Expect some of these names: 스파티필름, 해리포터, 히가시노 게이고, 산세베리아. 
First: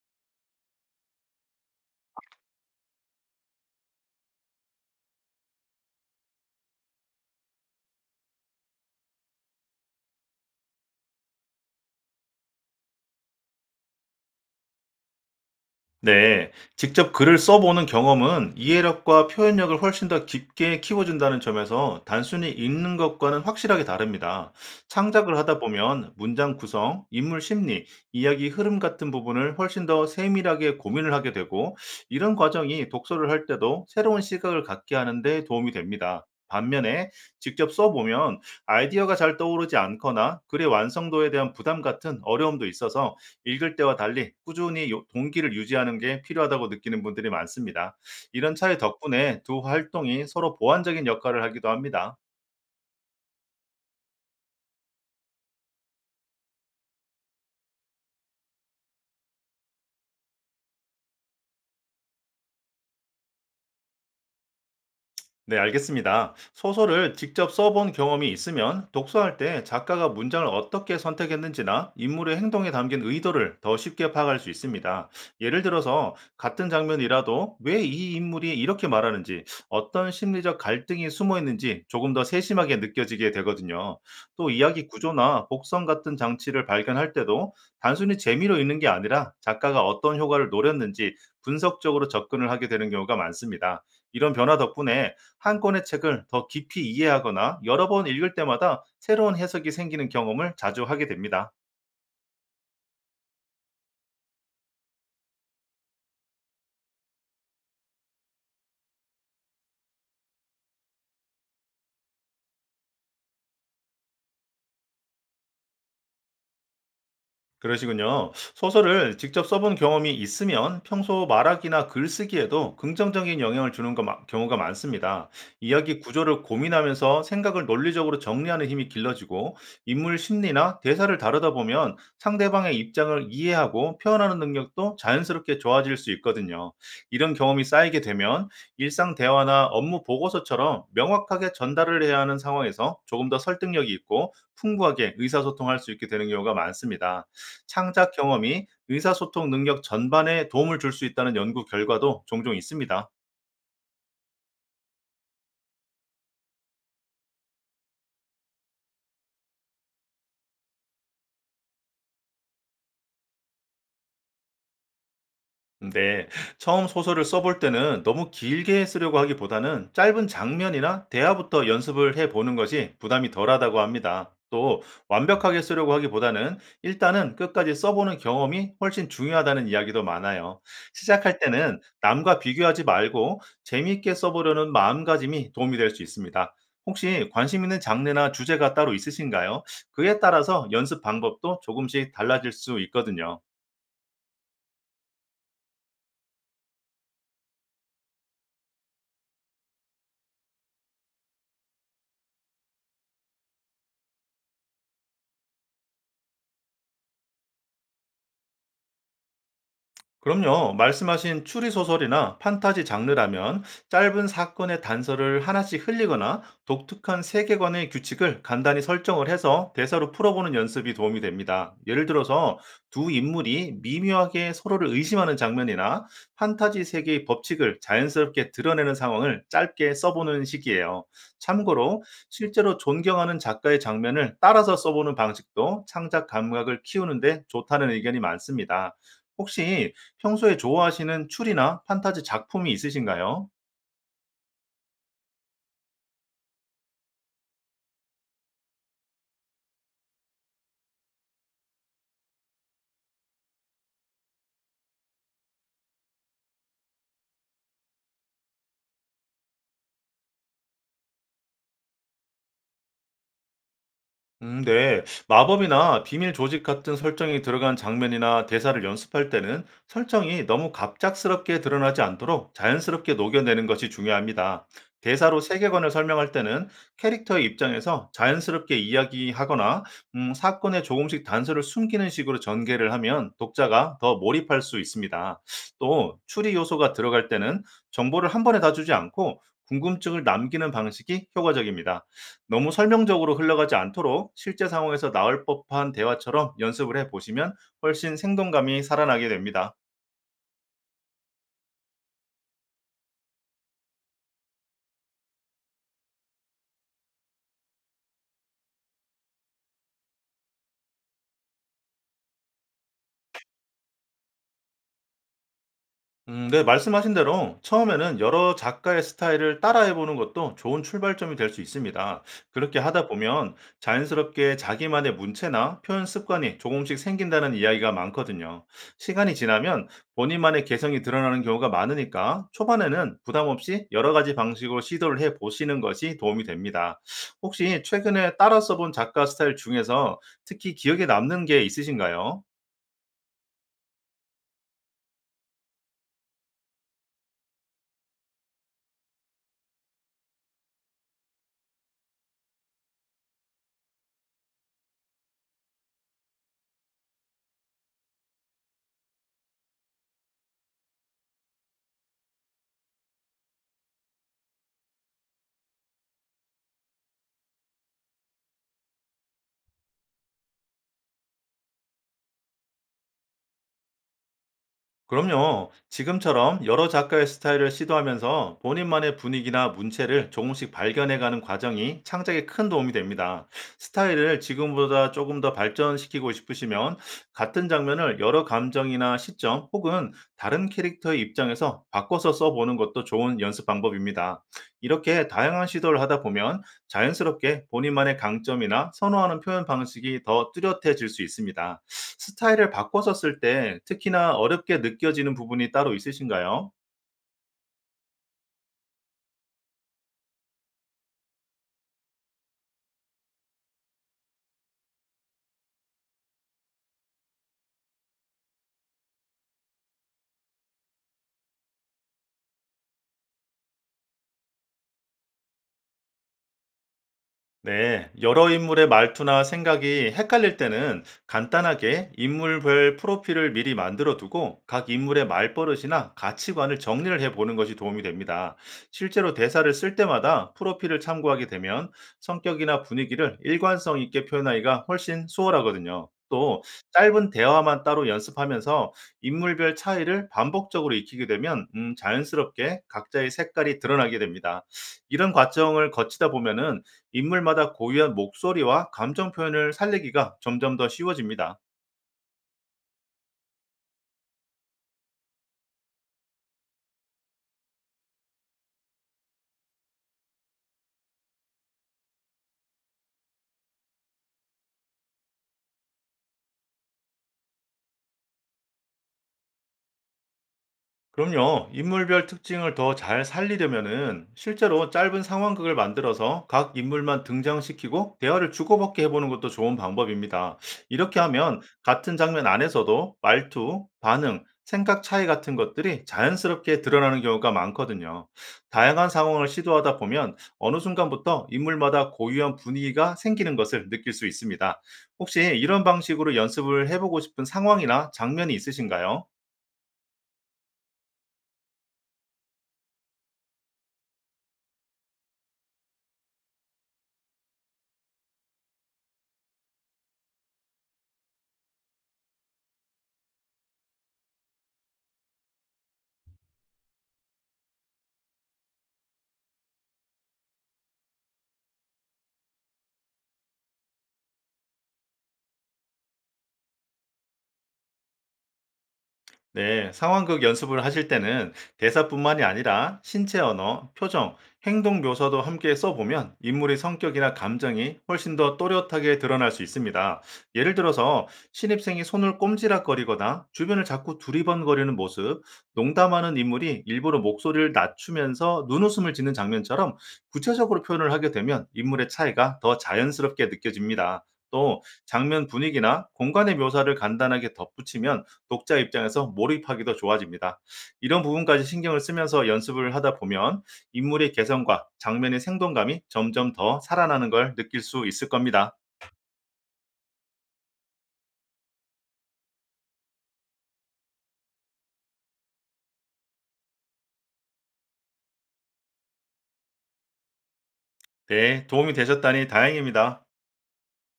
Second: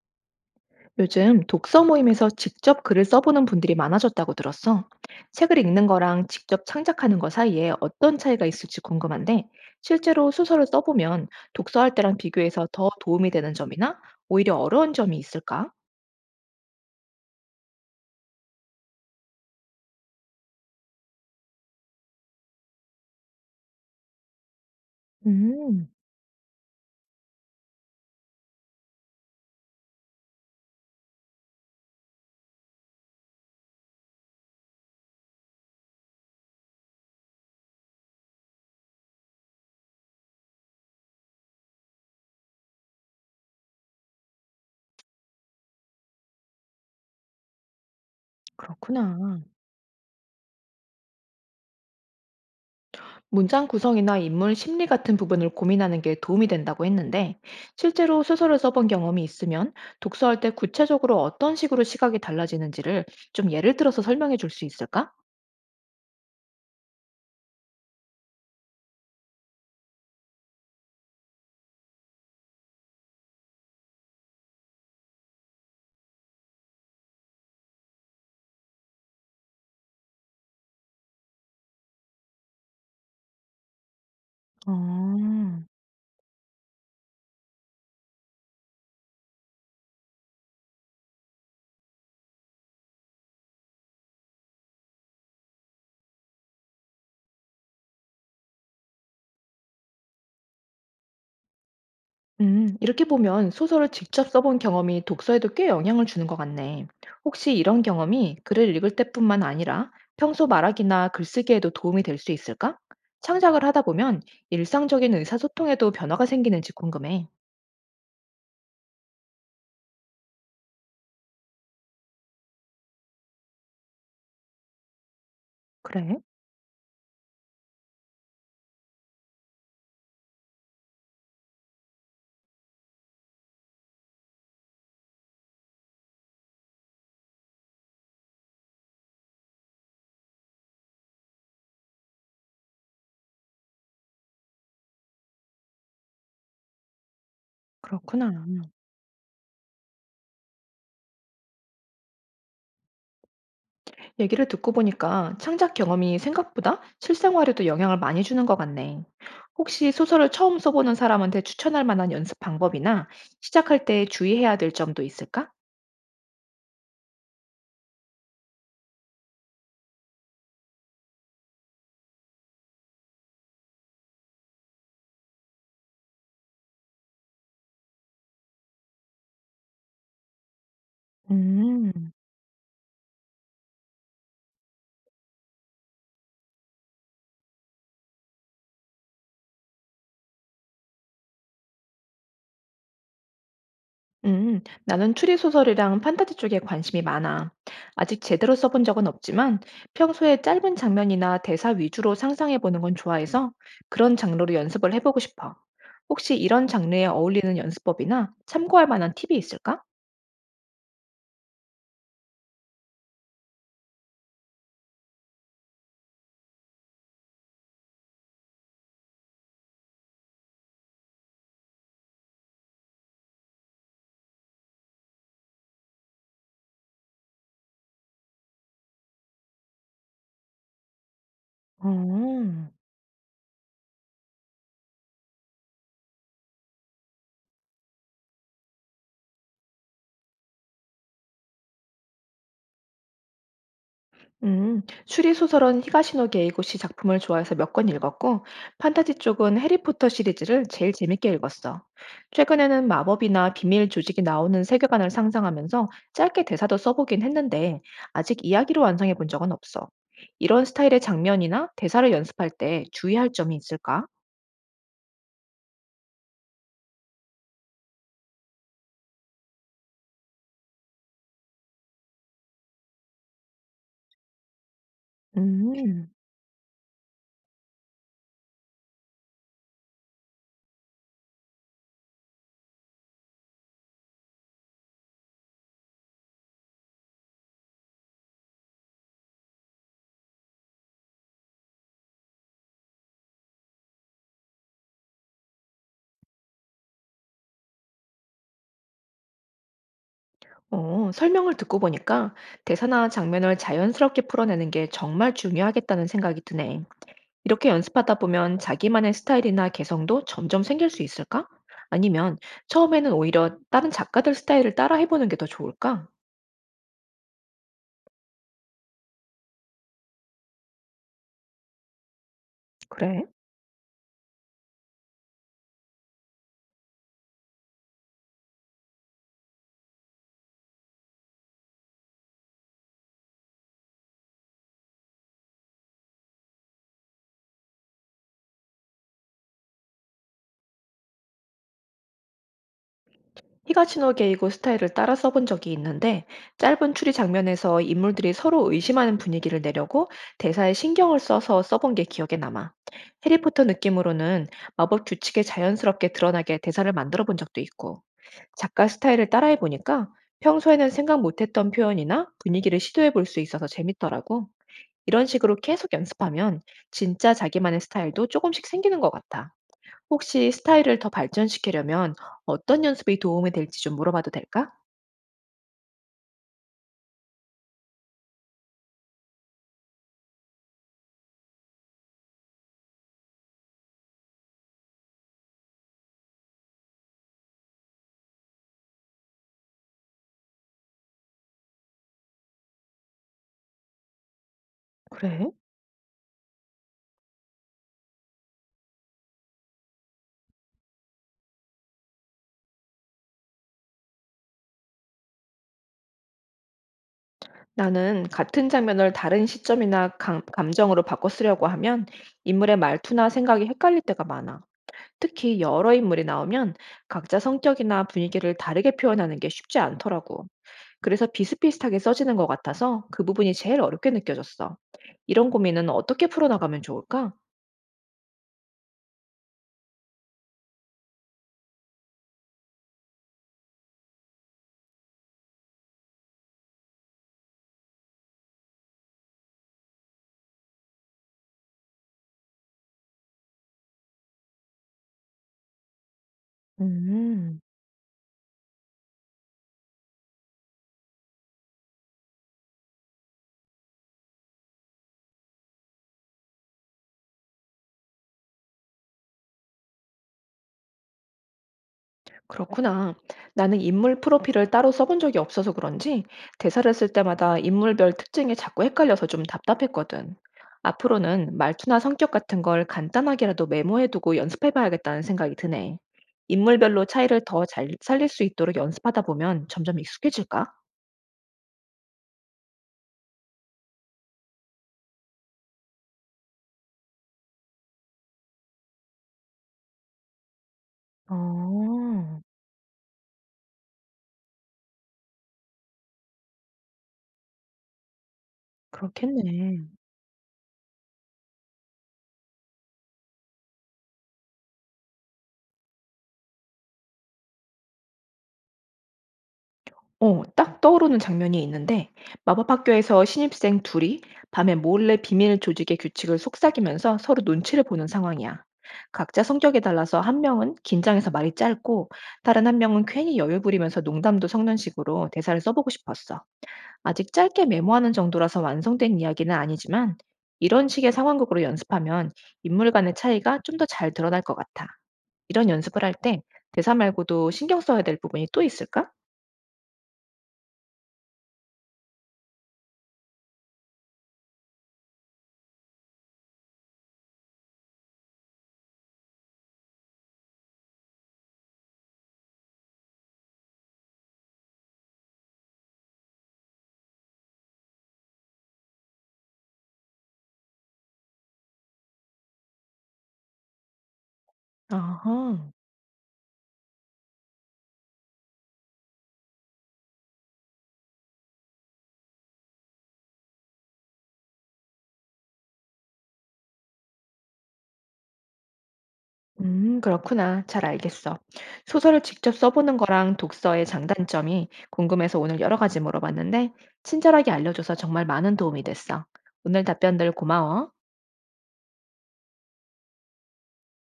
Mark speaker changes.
Speaker 1: 요즘 독서 모임에서 직접 글을 써보는 분들이 많아졌다고 들었어. 책을 읽는 거랑 직접 창작하는 거 사이에 어떤 차이가 있을지 궁금한데, 실제로 소설을 써보면 독서할 때랑 비교해서 더 도움이 되는 점이나 오히려 어려운 점이 있을까?
Speaker 2: 네, 직접 글을 써보는 경험은 이해력과 표현력을 훨씬 더 깊게 키워준다는 점에서 단순히 읽는 것과는 확실하게 다릅니다. 창작을 하다
Speaker 1: 음,
Speaker 2: 보면 문장 구성, 인물 심리, 이야기 흐름 같은 부분을 훨씬 더 세밀하게 고민을 하게 되고, 이런 과정이 독서를 할 때도 새로운 시각을 갖게 하는 데 도움이 됩니다. 반면에 직접 써보면 아이디어가 잘 떠오르지 않거나 글의 완성도에 대한 부담 같은 어려움도 있어서 읽을 때와 달리 꾸준히 동기를 유지하는 게 필요하다고 느끼는 분들이 많습니다. 이런 차이
Speaker 1: 그렇구나.
Speaker 2: 덕분에 두 활동이 서로 보완적인 역할을 하기도 합니다.
Speaker 1: 문장 구성이나 인물 심리 같은 부분을 고민하는 게 도움이 된다고 했는데, 실제로 소설을 써본 경험이 있으면 독서할 때 구체적으로 어떤 식으로 시각이 달라지는지를 좀 예를 들어서 설명해 줄 수 있을까?
Speaker 2: 네, 알겠습니다. 소설을 직접 써본 경험이 있으면 독서할 때 작가가 문장을 어떻게 선택했는지나 인물의 행동에 담긴 의도를 더 쉽게 파악할 수 있습니다. 예를 들어서 같은 장면이라도 왜 이 인물이 이렇게 말하는지, 어떤 심리적 갈등이 숨어 있는지 조금 더 세심하게 느껴지게 되거든요. 또
Speaker 1: 아.
Speaker 2: 이야기 구조나 복선 같은 장치를 발견할 때도 단순히 재미로 읽는 게 아니라 작가가 어떤 효과를 노렸는지 분석적으로 접근을 하게 되는 경우가 많습니다. 이런 변화 덕분에 한 권의 책을 더 깊이 이해하거나 여러 번 읽을 때마다 새로운 해석이 생기는 경험을 자주 하게 됩니다.
Speaker 1: 이렇게 보면 소설을 직접 써본 경험이 독서에도 꽤 영향을 주는 것 같네. 혹시 이런 경험이 글을 읽을 때뿐만 아니라 평소 말하기나 글쓰기에도 도움이 될 수 있을까? 창작을 하다 보면 일상적인 의사소통에도 변화가 생기는지 궁금해.
Speaker 2: 그러시군요. 소설을 직접 써본 경험이 있으면 평소 말하기나 글쓰기에도 긍정적인 영향을 주는 거 경우가 많습니다. 이야기
Speaker 1: 그래?
Speaker 2: 구조를 고민하면서 생각을 논리적으로 정리하는 힘이 길러지고, 인물 심리나 대사를 다루다 보면 상대방의 입장을 이해하고 표현하는 능력도 자연스럽게 좋아질 수 있거든요. 이런 경험이 쌓이게 되면 일상 대화나 업무 보고서처럼 명확하게 전달을 해야 하는 상황에서 조금 더 설득력이 있고 풍부하게 의사소통할 수 있게 되는 경우가 많습니다. 창작
Speaker 1: 그렇구나.
Speaker 2: 경험이 의사소통 능력 전반에 도움을 줄 수 있다는 연구 결과도 종종 있습니다.
Speaker 1: 얘기를 듣고 보니까 창작 경험이 생각보다 실생활에도 영향을 많이 주는 것 같네. 혹시 소설을 처음 써보는 사람한테 추천할 만한 연습 방법이나 시작할 때 주의해야 될 점도 있을까?
Speaker 2: 네, 처음 소설을 써볼 때는 너무 길게 쓰려고 하기보다는 짧은 장면이나 대화부터 연습을 해보는 것이 부담이 덜하다고 합니다. 또 완벽하게 쓰려고 하기보다는 일단은 끝까지 써보는 경험이 훨씬 중요하다는 이야기도 많아요. 시작할 때는
Speaker 1: 음.
Speaker 2: 남과 비교하지 말고 재미있게 써보려는 마음가짐이 도움이 될 수 있습니다. 혹시 관심 있는 장르나 주제가 따로 있으신가요? 그에 따라서 연습 방법도 조금씩 달라질 수 있거든요.
Speaker 1: 음. 나는 추리 소설이랑 판타지 쪽에 관심이 많아. 아직 제대로 써본 적은 없지만 평소에 짧은 장면이나 대사 위주로 상상해 보는 건 좋아해서 그런 장르로 연습을 해보고 싶어. 혹시 이런 장르에 어울리는 연습법이나 참고할 만한 팁이 있을까?
Speaker 2: 그럼요. 말씀하신 추리소설이나 판타지 장르라면 짧은 사건의 단서를 하나씩 흘리거나 독특한 세계관의 규칙을 간단히 설정을 해서 대사로 풀어보는 연습이 도움이 됩니다. 예를 들어서 두 인물이 미묘하게 서로를 의심하는 장면이나 판타지 세계의 법칙을 자연스럽게 드러내는 상황을 짧게 써보는 식이에요. 참고로
Speaker 1: 어.
Speaker 2: 실제로 존경하는 작가의 장면을 따라서 써보는 방식도 창작 감각을 키우는데 좋다는 의견이 많습니다. 혹시 평소에 좋아하시는 추리나 판타지 작품이 있으신가요?
Speaker 1: 추리 소설은 히가시노 게이고시 작품을 좋아해서 몇 권 읽었고, 판타지 쪽은 해리포터 시리즈를 제일 재밌게 읽었어. 최근에는 마법이나 비밀 조직이 나오는 세계관을 상상하면서 짧게 대사도 써보긴 했는데, 아직 이야기로 완성해 본 적은 없어. 이런 스타일의 장면이나 대사를 연습할 때 주의할 점이 있을까?
Speaker 2: 네. 마법이나 비밀 조직 같은 설정이 들어간 장면이나 대사를 연습할 때는 설정이 너무 갑작스럽게 드러나지 않도록 자연스럽게 녹여내는 것이 중요합니다. 대사로 세계관을
Speaker 1: 음,
Speaker 2: 설명할 때는 캐릭터의 입장에서 자연스럽게 이야기하거나 사건에 조금씩 단서를 숨기는 식으로 전개를 하면 독자가 더 몰입할 수 있습니다. 또 추리 요소가 들어갈 때는 정보를 한 번에 다 주지 않고 궁금증을 남기는 방식이 효과적입니다. 너무 설명적으로 흘러가지 않도록 실제 상황에서 나올 법한 대화처럼 연습을 해 보시면 훨씬 생동감이 살아나게 됩니다.
Speaker 1: 어, 설명을 듣고 보니까 대사나 장면을 자연스럽게 풀어내는 게 정말 중요하겠다는 생각이 드네. 이렇게 연습하다 보면 자기만의 스타일이나 개성도 점점 생길 수 있을까? 아니면 처음에는 오히려 다른 작가들 스타일을 따라 해보는 게 더 좋을까?
Speaker 2: 네. 말씀하신 대로 처음에는 여러 작가의 스타일을 따라해 보는 것도 좋은 출발점이 될 수 있습니다. 그렇게 하다
Speaker 1: 그래.
Speaker 2: 보면 자연스럽게 자기만의 문체나 표현 습관이 조금씩 생긴다는 이야기가 많거든요. 시간이 지나면 본인만의 개성이 드러나는 경우가 많으니까 초반에는 부담 없이 여러 가지 방식으로 시도를 해 보시는 것이 도움이 됩니다. 혹시 최근에 따라 써본 작가 스타일 중에서 특히 기억에 남는 게 있으신가요?
Speaker 1: 히가시노게이고 스타일을 따라 써본 적이 있는데 짧은 추리 장면에서 인물들이 서로 의심하는 분위기를 내려고 대사에 신경을 써서 써본 게 기억에 남아. 해리포터 느낌으로는 마법 규칙에 자연스럽게 드러나게 대사를 만들어 본 적도 있고 작가 스타일을 따라해 보니까 평소에는 생각 못했던 표현이나 분위기를 시도해 볼 수 있어서 재밌더라고. 이런 식으로 계속 연습하면 진짜 자기만의 스타일도 조금씩 생기는 것 같아. 혹시 스타일을 더 발전시키려면 어떤 연습이 도움이 될지 좀 물어봐도 될까?
Speaker 2: 그럼요. 지금처럼 여러 작가의 스타일을 시도하면서 본인만의 분위기나 문체를 조금씩 발견해가는 과정이 창작에 큰 도움이 됩니다. 스타일을 지금보다 조금 더 발전시키고 싶으시면 같은 장면을 여러 감정이나 시점 혹은 다른 캐릭터의 입장에서 바꿔서 써보는 것도 좋은 연습 방법입니다. 이렇게
Speaker 1: 그래?
Speaker 2: 다양한 시도를 하다 보면 자연스럽게 본인만의 강점이나 선호하는 표현 방식이 더 뚜렷해질 수 있습니다. 스타일을 바꿔서 쓸 때 특히나 어렵게 느껴지는 부분이 따로 있으신가요?
Speaker 1: 나는 같은 장면을 다른 시점이나 감, 감정으로 바꿔 쓰려고 하면 인물의 말투나 생각이 헷갈릴 때가 많아. 특히 여러 인물이 나오면 각자 성격이나 분위기를 다르게 표현하는 게 쉽지 않더라고. 그래서 비슷비슷하게 써지는 것 같아서 그 부분이 제일 어렵게 느껴졌어. 이런 고민은 어떻게 풀어나가면 좋을까?
Speaker 2: 네, 여러 인물의 말투나 생각이 헷갈릴 때는 간단하게 인물별 프로필을 미리 만들어 두고 각 인물의 말버릇이나 가치관을 정리를 해 보는 것이 도움이 됩니다. 실제로 대사를 쓸 때마다 프로필을 참고하게 되면 성격이나 분위기를 일관성 있게 표현하기가 훨씬 수월하거든요. 또 짧은
Speaker 1: 음.
Speaker 2: 대화만 따로 연습하면서 인물별 차이를 반복적으로 익히게 되면 자연스럽게 각자의 색깔이 드러나게 됩니다. 이런 과정을 거치다 보면은 인물마다 고유한 목소리와 감정 표현을 살리기가 점점 더 쉬워집니다.
Speaker 1: 그렇구나. 나는 인물 프로필을 따로 써본 적이 없어서 그런지 대사를 쓸 때마다 인물별 특징에 자꾸 헷갈려서 좀 답답했거든. 앞으로는 말투나 성격 같은 걸 간단하게라도 메모해두고 연습해봐야겠다는 생각이 드네. 인물별로 차이를 더 잘 살릴 수 있도록 연습하다 보면 점점 익숙해질까?
Speaker 2: 그럼요. 인물별 특징을 더 잘 살리려면은 실제로 짧은 상황극을 만들어서 각 인물만 등장시키고 대화를 주고받게 해보는 것도 좋은 방법입니다. 이렇게 하면 같은
Speaker 1: 어,
Speaker 2: 장면 안에서도 말투, 반응, 생각 차이 같은 것들이 자연스럽게 드러나는 경우가 많거든요. 다양한 상황을
Speaker 1: 그렇겠네.
Speaker 2: 시도하다 보면 어느 순간부터 인물마다 고유한 분위기가 생기는 것을 느낄 수 있습니다. 혹시 이런 방식으로 연습을 해보고 싶은 상황이나 장면이 있으신가요?
Speaker 1: 어, 딱 떠오르는 장면이 있는데 마법 학교에서 신입생 둘이 밤에 몰래 비밀 조직의 규칙을 속삭이면서 서로 눈치를 보는 상황이야. 각자 성격에 달라서 한 명은 긴장해서 말이 짧고 다른 한 명은 괜히 여유 부리면서 농담도 섞는 식으로 대사를 써 보고 싶었어. 아직 짧게 메모하는 정도라서 완성된 이야기는 아니지만 이런 식의 상황극으로 연습하면 인물 간의 차이가 좀 더 잘 드러날 것 같아. 이런 연습을 할 때 대사 말고도 신경 써야 될 부분이 또 있을까?
Speaker 2: 네, 상황극 연습을 하실 때는 대사뿐만이 아니라 신체 언어, 표정, 행동 묘사도 함께 써보면 인물의 성격이나 감정이 훨씬 더 또렷하게 드러날 수 있습니다. 예를 들어서 신입생이 손을 꼼지락거리거나 주변을 자꾸 두리번거리는 모습, 농담하는 인물이 일부러 목소리를 낮추면서 눈웃음을 짓는 장면처럼 구체적으로 표현을 하게 되면 인물의 차이가 더 자연스럽게 느껴집니다. 또 장면
Speaker 1: 아하.
Speaker 2: 분위기나 공간의 묘사를 간단하게 덧붙이면 독자 입장에서 몰입하기도 좋아집니다. 이런 부분까지 신경을 쓰면서 연습을 하다 보면 인물의 개성과 장면의 생동감이 점점 더 살아나는 걸 느낄 수 있을 겁니다.
Speaker 1: 그렇구나. 잘 알겠어. 소설을 직접 써보는 거랑 독서의 장단점이 궁금해서 오늘 여러 가지 물어봤는데, 친절하게 알려줘서 정말 많은 도움이 됐어. 오늘 답변들 고마워.
Speaker 2: 네, 도움이 되셨다니 다행입니다.